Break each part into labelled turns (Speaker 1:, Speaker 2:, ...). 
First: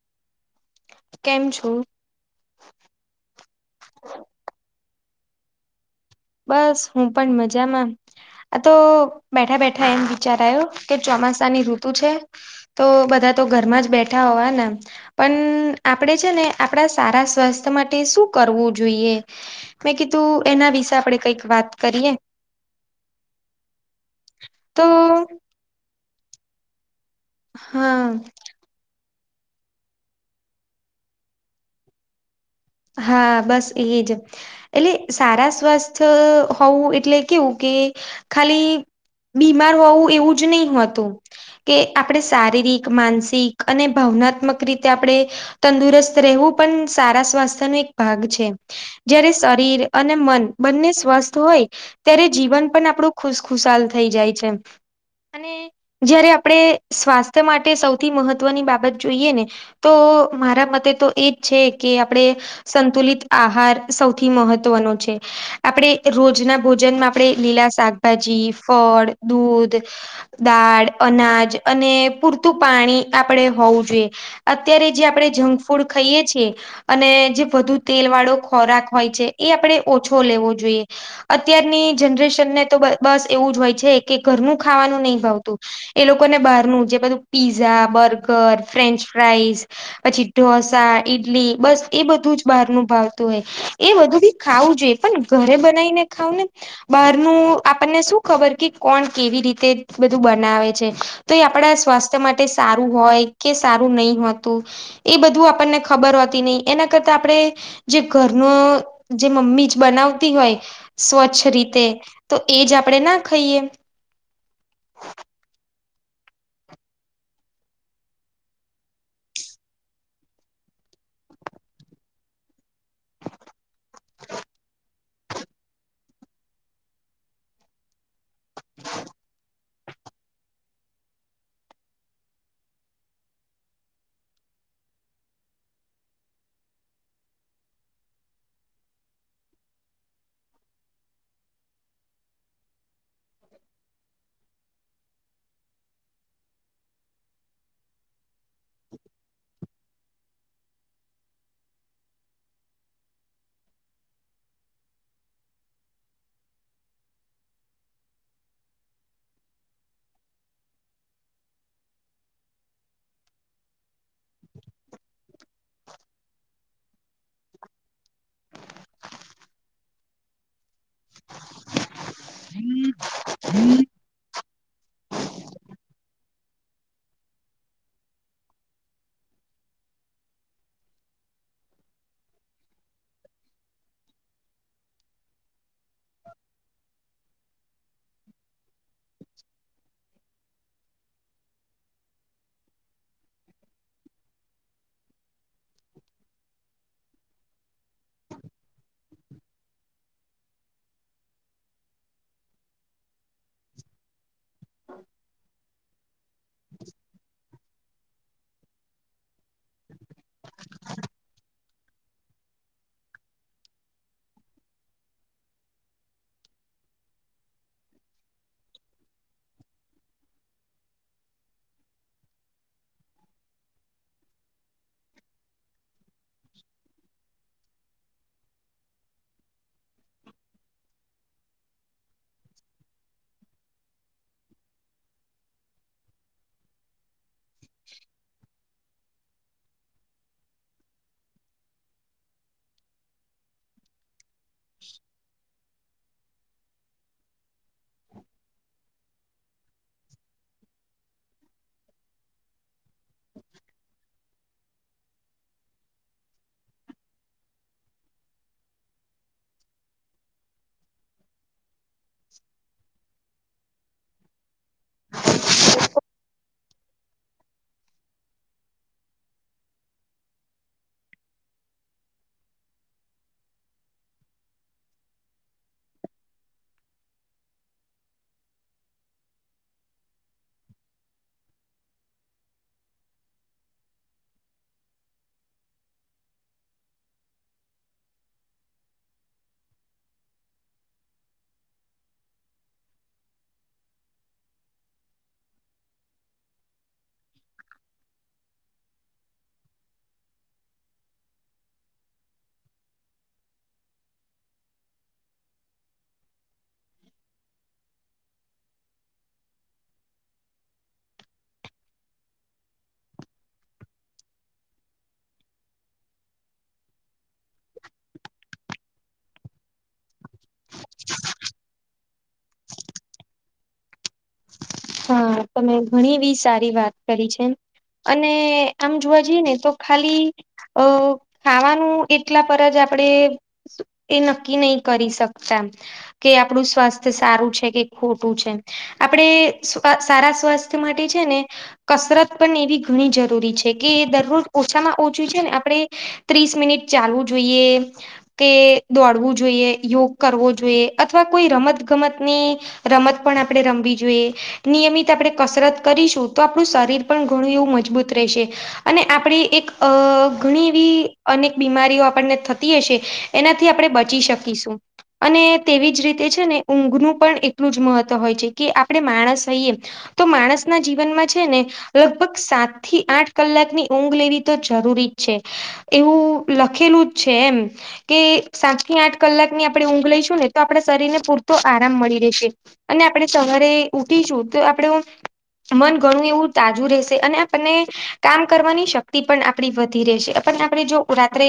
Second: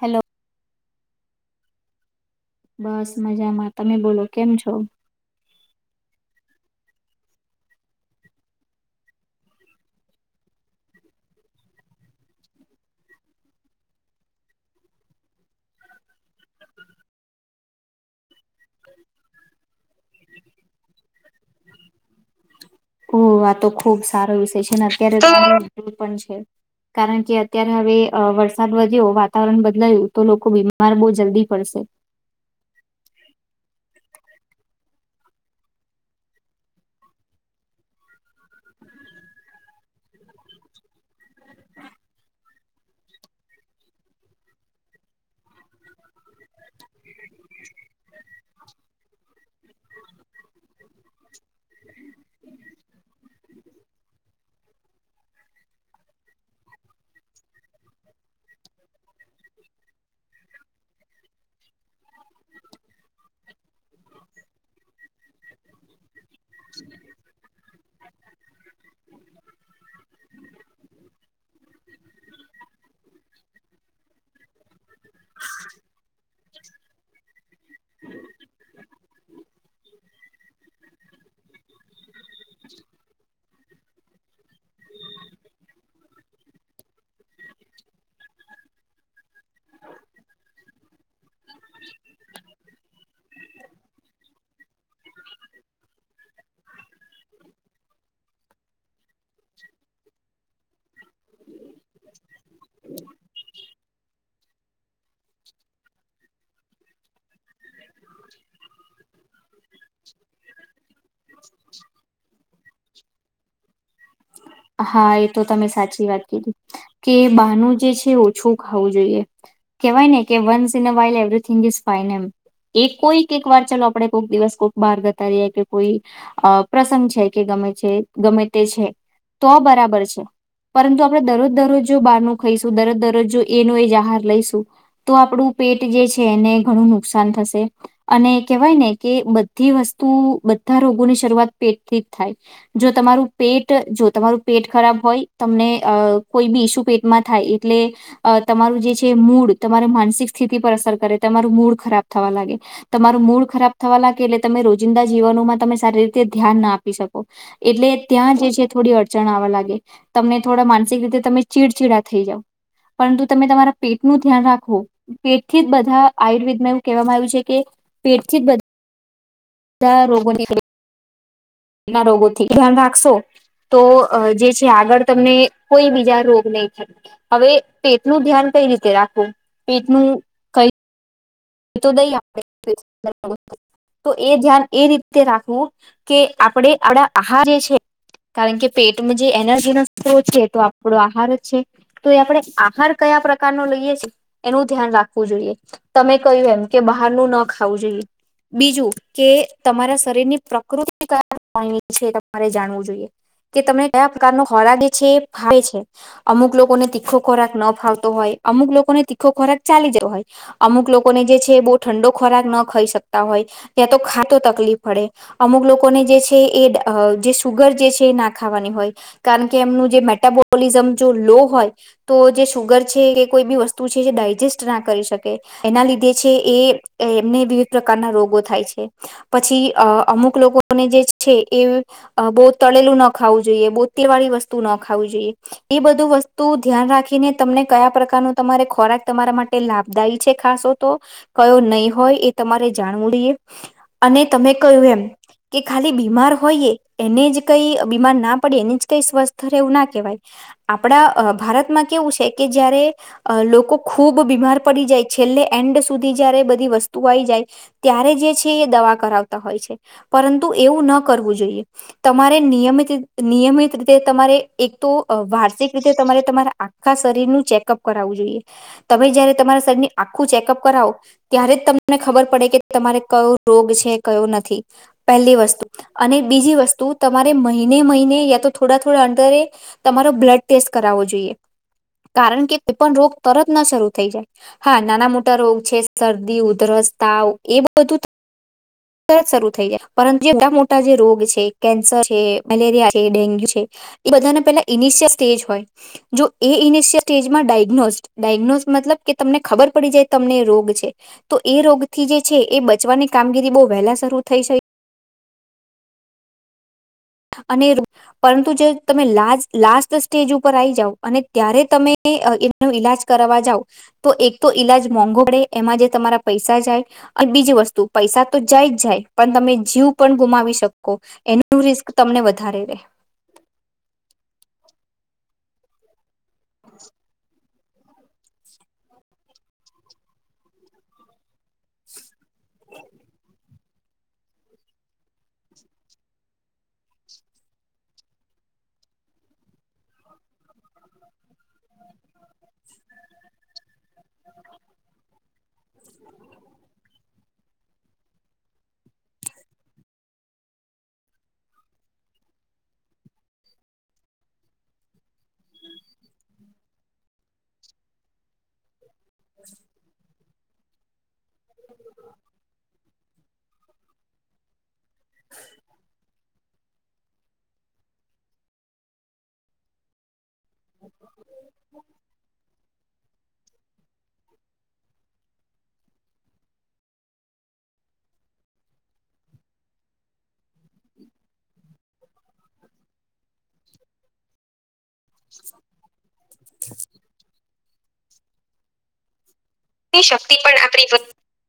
Speaker 1: Hello
Speaker 2: કેમ છો?
Speaker 1: બસ મજામાં તમે બોલો કેમ છો?
Speaker 2: બસ હું પણ મજામાં આતો બેઠા બેઠા એમ વિચારાયો કે ચોમાસાની ઋતુ છે તો બધા તો ઘરમાં જ બેઠા હોવાના પણ આપણેે છે ને આપણા સારા સ્વાસ્થ્ય માટે શું કરવું જોઈએ મેં કીધું એના વિશે આપણેે કઈક વાત કરીએ
Speaker 1: ઓ આ તો ખુબ સારો વિષય છે
Speaker 2: તો
Speaker 1: અત્યારે તો પણ છે કારણ કે અત્યારે હવે
Speaker 2: હા
Speaker 1: વરસાદ વધ્યો વાતાવરણ બદલાયું તો લોકો બીમાર બહુ જલ્દી પડશે
Speaker 2: હા બસ એજ એટલે સારા સ્વસ્થ હોવું એટલે કેવું કે ખાલી બીમાર હોવું એવું જ નહી હોતું કે આપણે શારીરિક માનસિક અને ભાવનાત્મક રીતે આપણે તંદુરસ્ત રહેવું પણ સારા સ્વાસ્થ્યનો એક ભાગ છે જયારે શરીર અને મન બંને સ્વસ્થ હોય ત્યારે જીવન પણ આપણું ખુશખુશાલ થઈ જાય છે અને જયારે આપણે સ્વાસ્થ્ય માટે સૌથી મહત્વની બાબત જોઈએ ને તો મારા મતે તો એજ છે કે આપણેે સંતુલિત આહાર સૌથી મહત્વનો છે આપણેે રોજના ભોજનમાં આપણેે લીલા શાકભાજી ફળ દૂધ દાળ અનાજ અને પૂરતું પાણી આપણેે હોવું જોઈએ અત્યારે જે આપણેે જંક ફૂડ ખાઈએ છીએ અને જે વધુ તેલ વાળો ખોરાક હોય છે એ આપણે ઓછો લેવો જોઈએ અત્યારની જનરેશનને તો બસ એવું જ હોય છે કે ઘરનું ખાવાનું નહી ભાવતું એ લોકોને બહારનું જે બધું પિઝા બર્ગર ફ્રેન્ચફ્રાઈસ પછી ઢોસા ઈડલી બસ એ બધું જ બહાર નું ભાવતું હોય એ બધું બી ખાવું જોઈએ પણ ઘરે બનાવીને ખાવ ને બહારનું આપણને શું ખબર કે કોણ કેવી રીતે બધું બનાવે છે તો એ આપણા સ્વાસ્થ્ય માટે સારું હોય કે સારું નહી હોતું એ બધું આપણને ખબર હોતી નહી એના કરતા આપણે જે ઘરનું જે મમ્મી જ બનાવતી હોય સ્વચ્છ રીતે તો એ જ આપણે ના ખાઈએ
Speaker 1: હા એ તો તમે સાચી વાત કીધી કે બાનું જે છે ઓછું ખાવું જોઈએ કેહેવાય ને કે once in a while everything is fine એમ એ કોઈક એક વાર ચાલ આપડે કોક દિવસ કોક બહાર બહાર જતા રહ્યા કે કોઈ અ પ્રસંગ છે કે ગમે છે ગમે તે છે તો બરાબર છે પરંતુ આપણે દરરોજ દરરોજ જો બારનું ખાઈશું દરરોજ દરરોજ જો એનો એ જ આહાર લઈશું તો આપણું પેટ જે છે એને ઘણું નુકસાન થશે અને કેહેવાય ને કે બધી વસ્તુ બધા રોગોની શરૂઆત પેટથી જ થાય જો તમારું પેટ જો તમારું પેટ ખરાબ હોય તમને અ કોઈ બી ઈસુ પેટમાં થાય એટલે અ તમારું જે છે મૂડ તમારી માનસિક સ્થિતિ પર અસર કરે તમારું મૂડ ખરાબ થવા લાગે તમારું મૂડ ખરાબ થવા લાગે એટલે તમે રોજિંદા જીવનોમાં તમે સારી રીતે ધ્યાન ના આપી શકો એટલે ત્યાં જે છે થોડી અડ જણાવા લાગે તમે થોડા માનસિક રીતે તમે ચીડચીડા થઈ જાવ પરંતુ તમે તમારા પેટ નું ધ્યાન રાખવો પેટથી જ બધા આયુર્વેદમાં એવું કહેવામાં આવ્યું છે કે પેટથી જ બધ ધા રોગો ની [unintelligible] ના રોગોથી ધ્યાન રાખશો તો અ જે છે આગળ તમને કોઈ બીજા રોગ નહીં થ હવે પેટનું ધ્યાન કઈ રીતે રાખવું પેટનું કઈ [unintelligible] તો એ ધ્યાન એ રીત તે રાખવું કે આપડે આપડા આહાર જે છે કારણ કે પેટમાં જે એનર્જી નો સ્ત્રો છે તો આપડો આહાર જ છે તો એ આપડે આહાર કયા પ્રકાર નો લઈએ છેીએ એનું ધ્યાન રાખવું જોઈએ તમે કહ્યું એમ કે બહારનું ન ખાવું જોઈએ બીજું કે તમારા ની શરીર પ્રકૃતિ કયા પ્રકારની છેતમારે જાણવું જોઈએ કે તમને કયા પ્રકારનો ખોરાક લે છે જે ફાવે છે અમુક લોકોને તીખો ખોરાક ન ફાવ તો હોય અમુક લોકોને તીખો ખોરાક ચાલી જ હોય અમુક લો કોને જે છે બહુ ઠંડો ખોરાક ન ખાઈ શકતા હોય ત્યાં તો ખાતો તકલીફ પડે અમુક લોકોને જે છે એ જે સુગર જે છે એ ના ખાવાની હોય કારણ કે એમનું જે મેટાબોલિઝમ જો લો હોય તો જે શુગર છે કે કોઈ બી વસ્તુ છે જે ડાયજેસ્ટ ના કરી શકે એના લીધે છે એ એમને વિવિધ પ્રકારના રોગો થાય છે પછી અ અમુક લોકોને જે છે એ અ બો તળેલું ન ખાવું જોઈએ બઉ તેલ વાળી વસ્તુ ન ખાવું જોઈએ એ બધું વસ્તુ ધ્યાન રાખીને તમને કયા પ્રકારનું તમારે ખોરાક તમારા માટે લાભદાયી છે ખાસો તો કયો નહી હોય એ તમારે જાણવું જોઈએ અને તમે કહ્યું એમ કે ખાલી બીમાર હોઈએ એને જ કઈ બીમાર ના પડે એને જ કઈ સ્વસ્થ રહે એવું ના કેવાય આપડા ભારતમાં કેવું છે કે જયારે લોકો ખૂબ બીમાર પડી જાય છેલ્લે એન્ડ સુધી જયારે બધી વસ્તુ આઈ જાય ત્યારે જે છે એ દવા કરાવતા હોય છે પરંતુ એવું ન કરવું જોઈએ તમારે નિયમિત નિયમિત રીતે તમારે એક તો વાર્ષિક રીતે તમારે તમારા આ ખા શરીર નું ચેકઅપ કરાવવું જોઈએ તમે જયારે તમારા શરીરની આખું ચેકઅપ કરાવો ત્યારે જ તમને ખબર પડે કે તમારે કયો રોગ છે કયો નથી પહેલી વસ્તુ અને બીજી વસ્તુ તમારે મહિને મહિને યા તો થોડા થોડા અંદરે તમારો બ્લડ ટેસ્ટ કરાવો જોઈએ કારણ કે કોઈપણ રોગ તરત ન શરૂ થઈ જાય હા નાના મોટા રોગ છે શરદી ઉધરસ તાવ એ બધું તો તરત શરૂ થઈ જાય પરંતુ જે બધા મોટા જે રોગ છે કેન્સર છે મલેરિયા છે ડેન્ગ્યુ છે એ બધાને પેલા ઇનિશિયલ સ્ટેજ હોય જો એ ઇનિશિયલ સ્ટેજમાં ડાયગ્નોસ્ટ ડાયગ્નોસ્ટ મતલબકે તમને ખબર પડી જાય તમને રોગ છે તો એ રોગ થી જે છે એ બચવાની કામગીરી બહુ વહેલા શરૂ થઈ જાય અને રૂ પરંતુ જો તમે લાસ્ટ સ્ટેજ ઉપર આવી જાવ અને ત્યારે તમે એનું ઈલાજ કરવા જાવ તો એક તો ઈલાજ મોંઘો પડે એમાં જે તમારા પૈસા જાય અને બીજી વસ્તુ પૈસા તો જાય જ જાય પણ તમે જીવ પણ ગુમાવી શકો એનું રિસ્ક તમને વધારે રેય
Speaker 2: હા તમે ઘણી એવી સારી વાત કરી છે અને આમજો જી જઈને તો ખાલી, અ ખાવાનું એટલા પર જ આપડે, એ નક્કી નહી કરી શકતા. કે આપણું સ્વાસ્થ્ય સારું છે કે ખોટું છે આપણે સ્વ સારા સ્વાસ્થ્ય માટે છે ને કસરત પણ એવી ઘણી જરૂરી છે કે દરરોજ ઓછામાં ઓછું છે ને આપણે ત્રીસ મિનિટ ચાલવું જોઈએ, કે દોડવું જોઈએ, યોગ કરવો જોઈએ અથવા કોઈ રમત ગમતની રમત પણ આપણે રમવી જોઈએ. નિયમિત આપણે કસરત કરીશું તો આપણું શરીર પણ ઘણું એવું મજબૂત રહેશે. અને આપણી એક ઘણી એવી અનેક બીમારીઓ આપણને થતી હશે. એનાથી આપણે બચી શકીશું અને તેવી જ રીતે છે ને ઊંઘનું પણ એક એટલું જ મહત્વ હોય છે કે આપણે માણસ હોઈએ તો માણસના જીવનમાં છે ને લગભગ સાત થી આઠ કલાકની ઊંઘ લેવી તો જરૂરી જ છે એવું લખેલું જ છે એમ કે સાત થી આઠ કલાકની આપણે ઊંઘ લઈશું ને તો આપણા શરીર ને પૂરતો આરામ મળી રહેશે. અને આપણે સવારે ઉઠિશુ તો આપડું મન ઘણું એવું તાજું રહેશે અને આપણને કામ કરવાની શ- -ક્તિ પણ આપણી
Speaker 1: રહે
Speaker 2: વધી રહેશે
Speaker 1: શક્તિ
Speaker 2: પણ આપણે જો
Speaker 1: આપણી
Speaker 2: રાત્રે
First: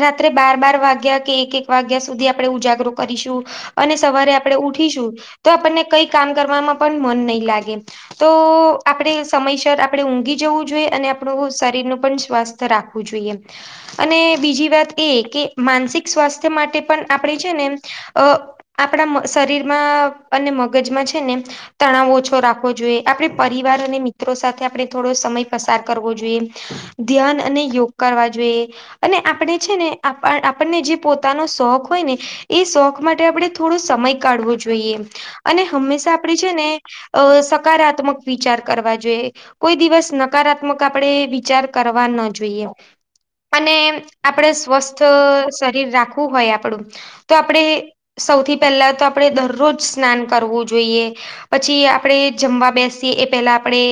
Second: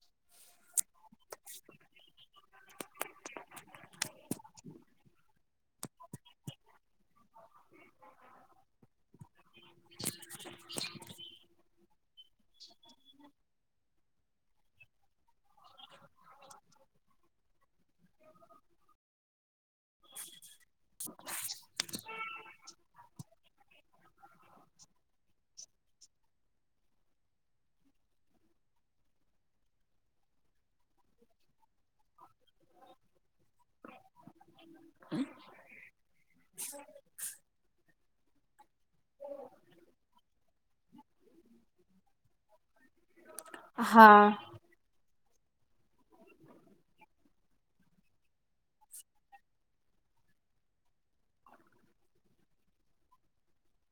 Speaker 2: રાત્રે બાર બાર વાગ્યા કે એક એક વાગ્યા સુધી આપણે ઉજાગરો કરીશું, અને સવારે આપણે ઉઠીશું તો આપણને કઈ કામ કરવાવમાં પણ મન નહી લા- -ગે તો આપણે સમયસર આપણે ઊંઘી જવું જોઈએ અને આપણું શરીરનું પણ સ્વસ્થ રાખવું જોઈએ. અને બીજી વાત એ કે માનસિક સ્વાસ્થ્ય માટે પણ આપણે છે ને આપણા શરીરમાં અને મગજમાં છે ને તણાવ ઓછો રાખવો જોઈએ આપણે પરિવાર અને મિત્રો સાથે આપણે થોડો સમય પસાર કરવો જોઈએ, ધ્યાન અને યોગ કરવા જોઈએ. અને આપણે છે ને આપ આપણને જે પોતાનો શોખ હોય ને એ શોખ માટે આપણે થોડો સમય કાઢવો જોઈએ. અને હંમેશા આપડે છે ને સકારાત્મક વિચાર કરવા જોઈએ કોઈ દિવસ નકારાત્મક આપણેે વિચાર કરવા ન જોઈએ. અને
Speaker 1: હા
Speaker 2: આપડે સ્વસ્થ શરીર રાખવું હોય આપડું તો આપણેે સૌથી પહેલા તો આપણેે દરરોજ સ્નાન કરવું જોઈએ. પછી આપણે જમવા બેસી એ પેલા આપણે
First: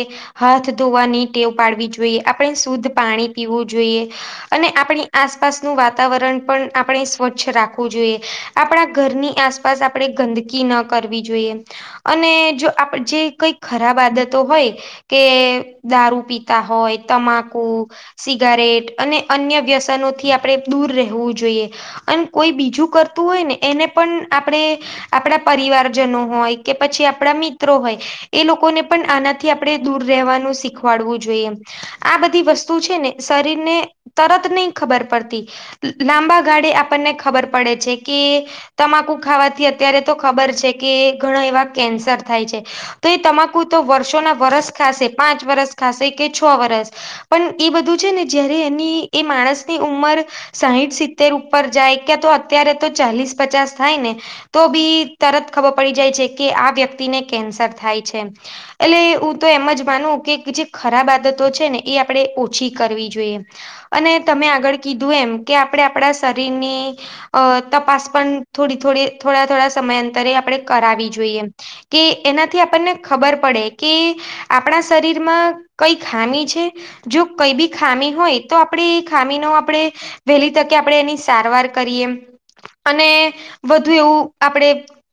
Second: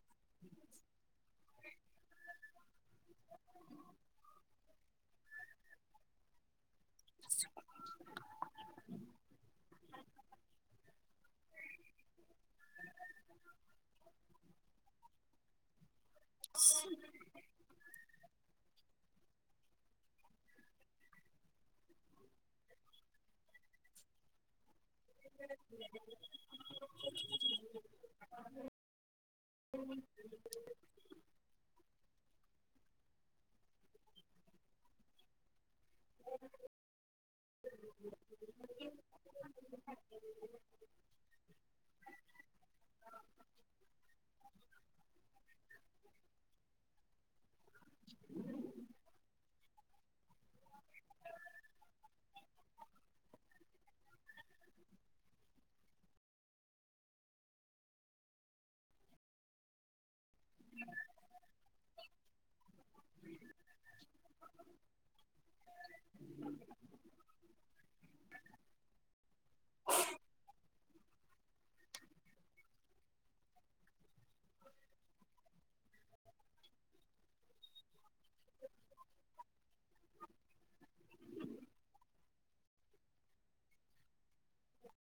Speaker 2: હાથ ધોવાની ટેવ પાડવી જોઈએ, આપણે શુદ્ધ પાણી પીવું જોઈએ. અને આપણી આસપાસનું વાતાવરણ પણ આપણે સ્વચ્છ રાખવું જોઈએ. આપણા ઘરની આસપાસ આપણે ગંદકી ન કર- -વી જોઈએ અને જો આપ જે કઈ ખરાબ આદતો હોય કે દારૂ પીતા હોય, તમાકુ, સિગારેટ, અને અન્ય વ્યસનોથી આપણે દૂર રહેવું જોઈએ. અને કોઈ બીજું કરતું હોય ને એને પણ આપણે આપણા પરિવાર જનો હોય કે પછી આપણા મિત્રો હોય એ લોકોને પણ આનાથી આપણે દૂર રહેવાનું શીખ વાડવું જોઈએ આ બધી વસ્તુ છે ને શરીરને તરત નહી ખબર પડતી, લાંબા ગાળે આપણને ખબર પડે છે કે તમાકુ ખાવાથી અત્યારે તો ખબર છે. એ ઘણા એવા કેન્સર થાય છે. તો એ તમાકુ તો વર્ષોના વરસ ખાશે પાંચ વરસ ખાશે કે છ વરસ પણ એ બધું છે ને જયારે એની એ માણસની ઉંમર સાઇઠ સિત્તેર ઉપર જાય કે તો અત્યારે તો ચાલીસ પચાસ થાય ને તો બી તરત ખબર પડી જાય છે કે આ વ્યક્તિને કેન્સર થાય છે એટલે હું તો એમ જ માનું કે કે જે ખરાબ આદતો છે ને એ આપણે ઓછી કરવી જોઈએ અને તમે આગળ કીધું એમ કે આપણે આપણા શરીરની અ તપાસ પણ થોડી થોડી થોડા થોડા સમયાંતરે આપણેે કરાવી જોઈએ કે એનાથી આપણને ખબર પડે કે આપણા શરીરમાં કઈ ખામી છે જો કઈ બી ખામી હોય તો આપણે એ ખામી નો આપડે વહેલી તકે આપણે એની સારવાર કરીએ અને વધુ એવું આપડે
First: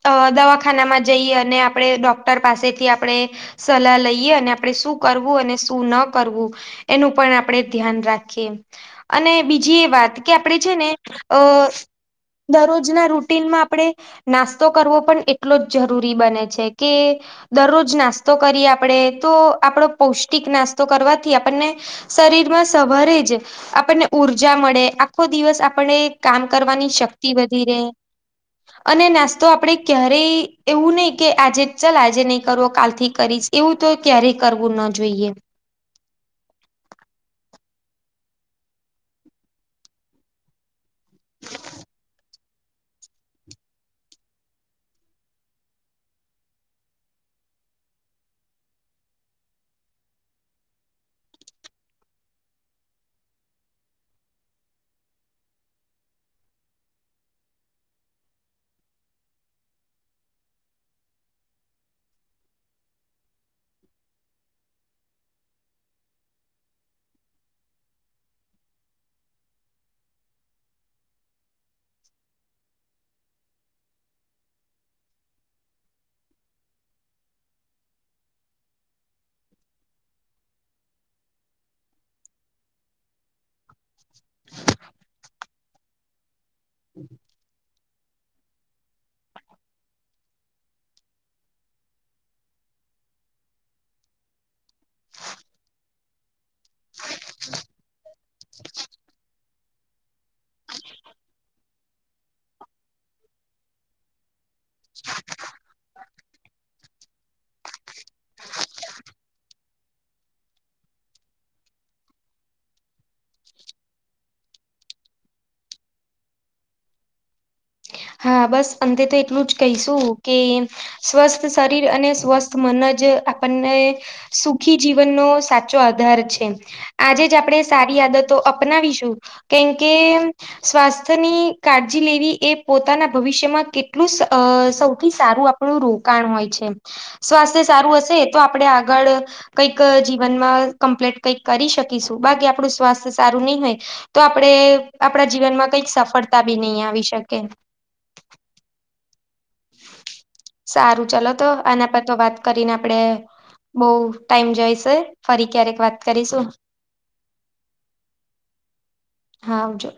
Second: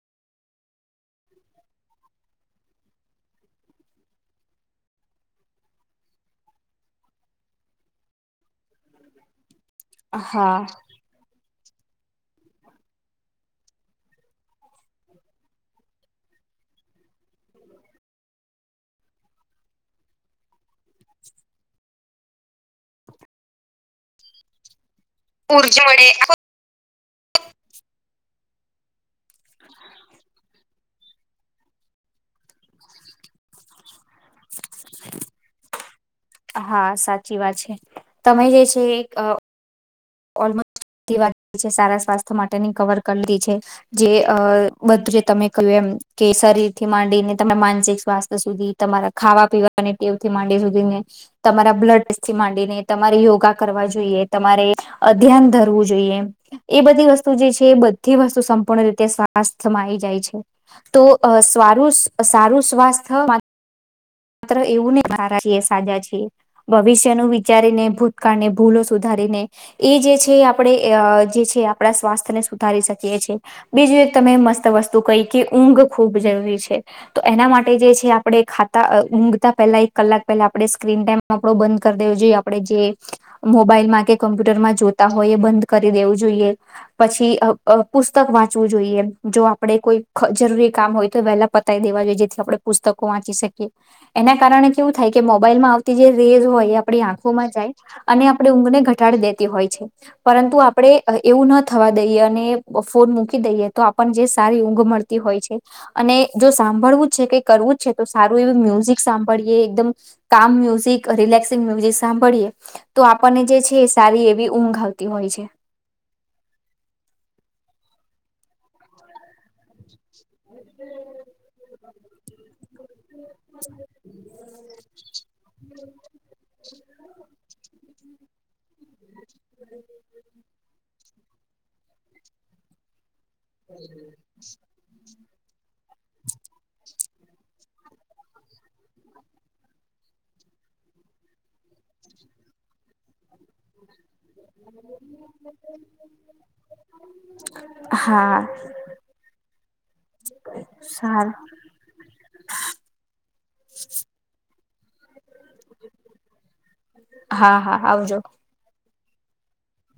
Speaker 2: અ દવાખાનામાં જઈએ અને આપણે ડોક્ટર પાસેથી આપણે સલાહ લઈએ અને આપણે શું અને શું ન કરવું એનું પણ આપણે ધ્યાન રાખીએ અને બીજી એ વાત કે
Speaker 1: હા
Speaker 2: આપણેે છે ને અ દરરોજના રૂટીનમાં આપણે નાસ્તો નાસ્તો કરવો પણ એટલો જ જરૂરી બને છે કે દરરોજ નાસ્તો કરીએ આપણેે તો આપડો પૌષ્ટિક નાસ્તો તો કરવાથી આપણને શરીર સવારે જ આપણને ઉર્જા મળે આખો દિવસ
Speaker 1: ઉર્જા
Speaker 2: આપણને
Speaker 1: મળે
Speaker 2: કામ કરવાની શક્તિ વધી રહે અને નાસ્તો તો આપડે ક્યારેય એવું નહી કે આજે ચાલ આજે નહી કરવું કાલથી કરીશ તો એવું તો ક્યારેય કરવું ન જોઈએ
Speaker 1: હા સાચી વાત છે તમે જે છે એક ઓલમોસ્ટ બધી સારા સ્વાસ્થ્ય માટેની કવર કરી દી છે જે અ બધું તમે કહ્યું એમ કે શરીરથી માંડીને તમે માનસિક સ્વાસ્થ્ય સુધી તમારા ખાવા પીવાને ટેવ થી માંડી સુધી ને તમારા બ્લડ ટેસ્ટથી માંડીને તમારે યોગા કરવા જોઈએ તમારે અદ્યાન ધરવું જોઈએ એ બધી વસ્તુ જે એ બધી વસ્તુ સંપૂર્ણ રીતે સ્વથ્ય માં આવી જાય છે તો અ સારું સારું સ્વાસ્થ માટે માત્ર એવું [unintelligible] ભવિષ્યનું વિચારીને ભૂતકાળને ભૂલો સુધારીને એ જે છે આપણે જે છે આપણા સ્વાસ્થ્ય ને સુધારી શકીએ છ છે બીજું એક તમે મસ્ત વસ્તુ કહી કે ઊંઘ ખૂબ જરૂરી છે તો એના માટે જે છે આપણે ખા ઊંઘતા પેલા એક કલાક પહેલા આપણે સ્ક્રીન ટાઈમ આપણો બંધ કરી દેવો જોઈએ આપડે જે મોબાઈલમાં કે કોમ્પ્યુટરમાં જોતા હોય એ બંધ કરી દેવું જોઈએ પછી અ પુસ્તક વાંચવું જોઈએ જો આપડે કોઈ જરૂરી કામ હોય તો વહેલા પતાય દેવા જોઈએ જેથી આપણે પુસ્તકો વાંચી શકી એના કારણે કેવું થાય કે મોબાઈલમાં આવતી જે રીલ હોય આપણી આંખોમાં જાય અને આપણેે ઊંઘને ઘટાડી દેતી હોય છે પરંતુ આપણે એવું ન થવા દઈએ અને ફોન મૂકી દઈએ તો આપને જે સારી ઊંઘ મળતી હોય છે અને જો સાંભળવું જ છે કઈ કરવું જ છે તો સારું એવું મ્યુઝિક સાંભળીએ એકદમ કામ મ્યુઝિક રિલેક્સિંગ મ્યુઝિક સાંભળીએ તો આપણને જે છે એ સારી એવી ઊંઘ આવતી હોય છે
Speaker 2: હા બસ અંતે તો એટલું જ કહીશું કે સ્વસ્થ શરીર અને સ્વસ્થ મન જ આપણને સુખી જીવનનો સાચો આધાર છે આજે જ આપણે સારી આદતો અપનાવીશું કેમ કે સ્વાસ્થ્યની કાળજી લેવી એ પોતાના ભવિષ્યમાં કેટલું અ સૌથી સારું આપણું રોકાણ હોય છે. સ્વાસ્થ્ય સારું હશે તો આપડે આગળ કઈક જીવનમાં કમ્પ્લીટ કઈક કરી શકીશું બાકી આપણું સ્વાસ્થ્ય સારું નઈ હોય તો આપણેે આપણા જીવનમાં કઈક સફળતા બી નઈ આવી શકે
Speaker 1: હા
Speaker 2: સારું ચલો તો આના પર તો વાત કરીને આપડે બઉ ટાઈમ જઈશે ફરી ક્યારેક વાત કરીશું
Speaker 1: હા હા આવજો
Speaker 2: હા આવજો